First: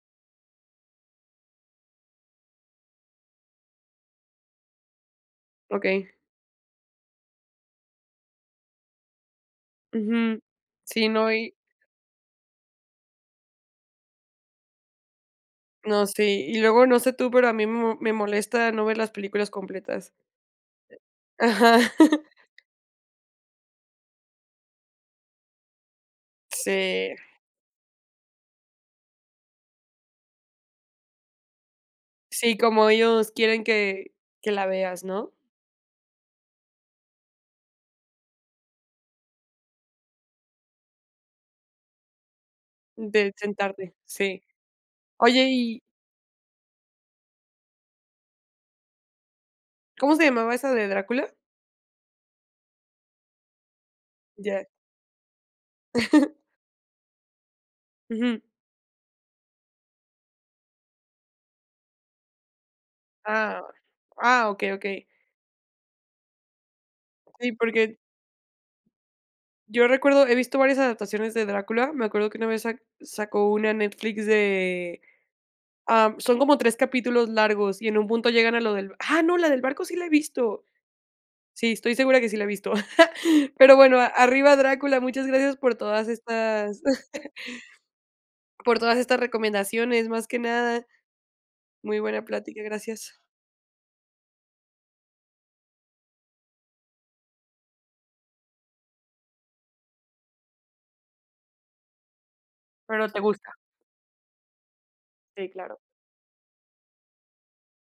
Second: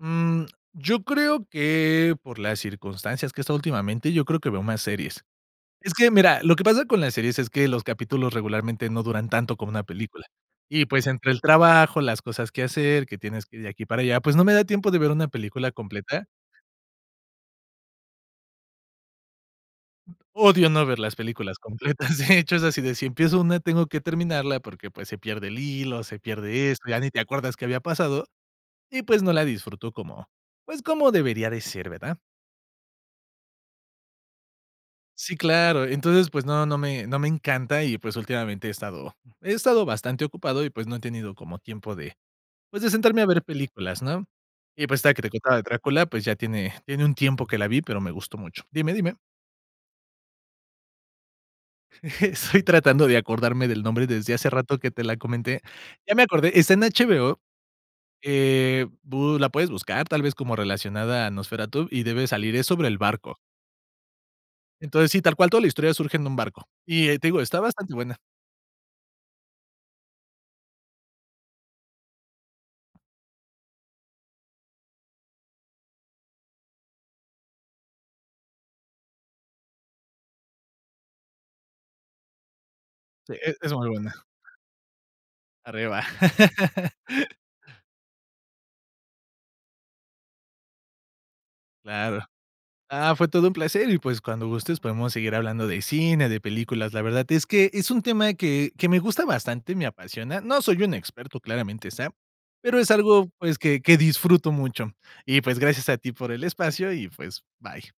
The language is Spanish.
Mm, yo creo que, por las circunstancias que he estado últimamente, yo creo que veo más series. Es que, Okey. mira, lo que pasa con las series es que los capítulos regularmente no duran tanto como una película. Ujú. Y, pues, Sí entre no, el y trabajo, las cosas que hacer, que tienes que ir de aquí para allá, pues, no me da tiempo de ver una película No, completa. sí. Y luego, no sé tú, pero a mí me mo me molesta no ver las películas completas. Odio no ver las películas Ajá. completas, de hecho, es así de, si empiezo una, tengo que terminarla porque, pues, se pierde el hilo, se pierde esto, ya ni Sí. te acuerdas qué había pasado y, pues, no la disfruto como, pues, como debería de ser, ¿verdad? Sí, como ellos quieren que que la veas, ¿no? Sí, claro. Entonces, pues no, no me no me encanta y, pues, últimamente he estado he estado bastante ocupado y, pues no he tenido como tiempo de, pues, de sentarme a De ver sentarte, películas, ¿no? sí. Y pues, esta Oye [unintelligible] de y Drácula, pues, ya tiene tiene un tiempo que la vi, pero me gustó mucho Dime, dime. ¿Cómo se llamaba esa de Drácula? Estoy tratando de acordarme del nombre desde hace Ya. rato que te la comenté. Ya me acordé, está en HBO, Ujú. eh, bu la puedes buscar tal vez como relacionada a Nosferatu y debe salir, es sobre el barco. Ah. Ah, okey, okey. Entonces, si, tal cual, toda la historia surge en un barco. Y, eh, te digo, Sí, está bastante porque buena. yo recuerdo he visto varias adaptaciones de Drácula. Me acuerdo que una vez sac sacó una Netflix de ah, son como 3 capítulos largos, y en un punto llegan a lo del ah, no, ¡la del barco sí la he visto! Sí, estoy segura que sí la he visto. Sí, e es pero, muy bueno, a buena. arriba Drácula, muchas gracias por Arriba. todas estas por todas estas recomendaciones, más que nada muy Claro buena plática, Ah, gracias. fue todo un placer y, pues, cuando gustes podemos seguir hablando de cine, de películas. La verdad es que es un tema que que me gusta bastante, me apasiona. No soy un experto, claramente está. Pero es Pero te algo, gusta. pues, que que disfruto mucho. Y, Sí pues, claro. gracias a ti por el espacio y, pues, bye.